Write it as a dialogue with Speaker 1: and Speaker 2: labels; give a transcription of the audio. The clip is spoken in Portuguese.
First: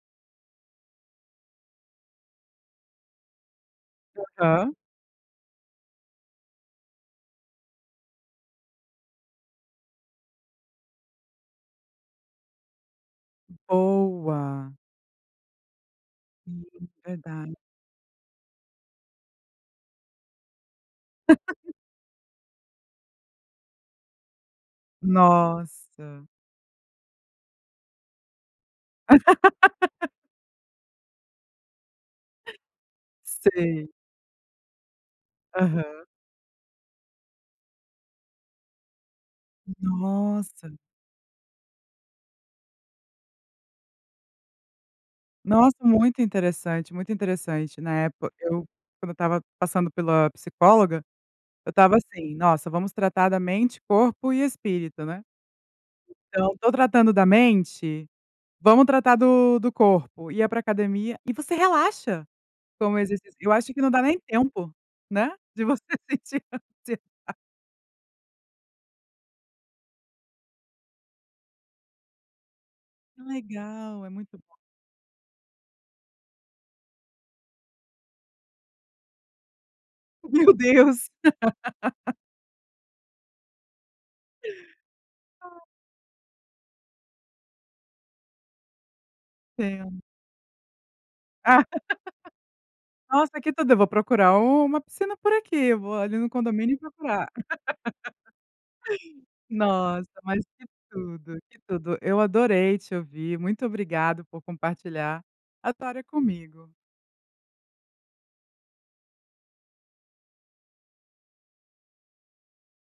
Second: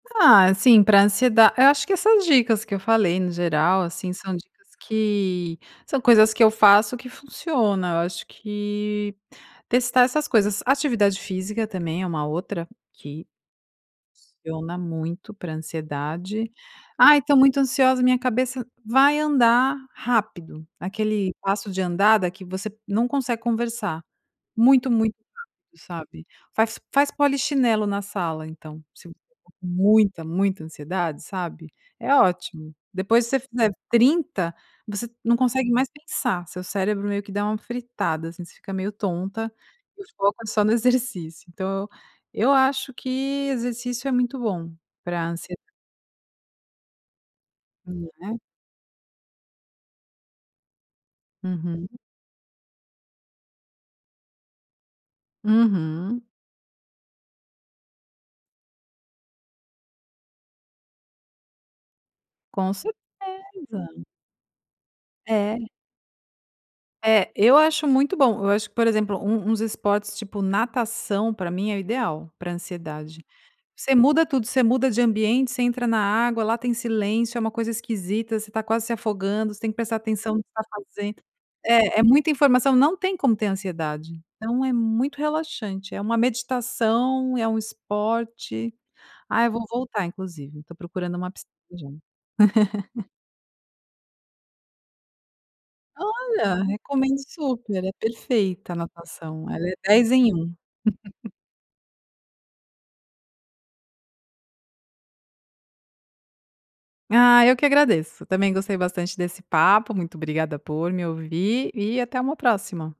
Speaker 1: Ah, assim, para ansieda eu acho que essas dicas que eu falei no geral, assim, são
Speaker 2: Aham.
Speaker 1: dicas que são coisas que eu faço que funciona, eu acho que testar essas coisas, atividade física também é uma outra que
Speaker 2: Boa.
Speaker 1: funciona muito para ansiedade. "Ai estou
Speaker 2: Verdade.
Speaker 1: muito ansiosa minha cabeça, vai andar rápido", aquele passo de andar daqui você não consegue conversar, muito, muito rápido,
Speaker 2: Nossa.
Speaker 1: sabe? Faz faz polichinelo na sala então, você com muita muita ansiedade, sabe? É ótimo. Depois que você fizer
Speaker 2: Sei.
Speaker 1: 30, você não consegue mais
Speaker 2: Aham.
Speaker 1: pensar, seu cérebro meio que dá uma fritada, assim, você fica meio tonta, foca só
Speaker 2: Nossa.
Speaker 1: no exercício, então eu eu acho que exercício é muito bom pra ansiedade.
Speaker 2: Nossa, muito interessante, muito interessante, na
Speaker 1: Hum,
Speaker 2: época,
Speaker 1: né.
Speaker 2: eu quando eu estava passando pela psicóloga, eu
Speaker 1: Uhum.
Speaker 2: estava assim, nossa vamos tratar da mente, corpo e espírito, né?
Speaker 1: Uhum.
Speaker 2: Então tô tratando da mente, vamos tratar do do corpo, ia para academia e você relaxa,
Speaker 1: Com
Speaker 2: com o exercício. Eu acho que não dá
Speaker 1: certeza.
Speaker 2: nem tempo, né?
Speaker 1: É.
Speaker 2: De você sentir. [unintelligible]
Speaker 1: É, eu acho muito bom, eu acho que, por exemplo, um uns esportes tipo natação para mim é o ideal para
Speaker 2: É
Speaker 1: ansiedade, você
Speaker 2: legal, é
Speaker 1: muda
Speaker 2: muito
Speaker 1: tudo,
Speaker 2: bom.
Speaker 1: você muda de ambiente, você entra na água, lá tem silêncio, é uma coisa esquisita, você tá quase se afogando, você tem que prestar atenção no que
Speaker 2: Meu
Speaker 1: você está
Speaker 2: Deus.
Speaker 1: fazendo, é é muita informação, não tem como ter ansiedade, então é muito relaxante, é uma meditação, é um esporte, ah, eu vou
Speaker 2: Tem.
Speaker 1: voltar inclusive, estou procurando uma piscina já.
Speaker 2: Nossa, tudo eu vou procurar uma piscina por aqui, vou ali no
Speaker 1: Olha,
Speaker 2: condomínio e
Speaker 1: recomendo
Speaker 2: procurar.
Speaker 1: super é perfeita a anotação, ela é
Speaker 2: Nossa,
Speaker 1: 10 em
Speaker 2: mas
Speaker 1: 1.
Speaker 2: que tudo, tudo, eu adorei te ouvir, muito obrigada por compartilhar, a história comigo.
Speaker 1: Ah, eu que agradeço, também gostei bastante desse papo, muito obrigada por me ouvir, e até uma próxima.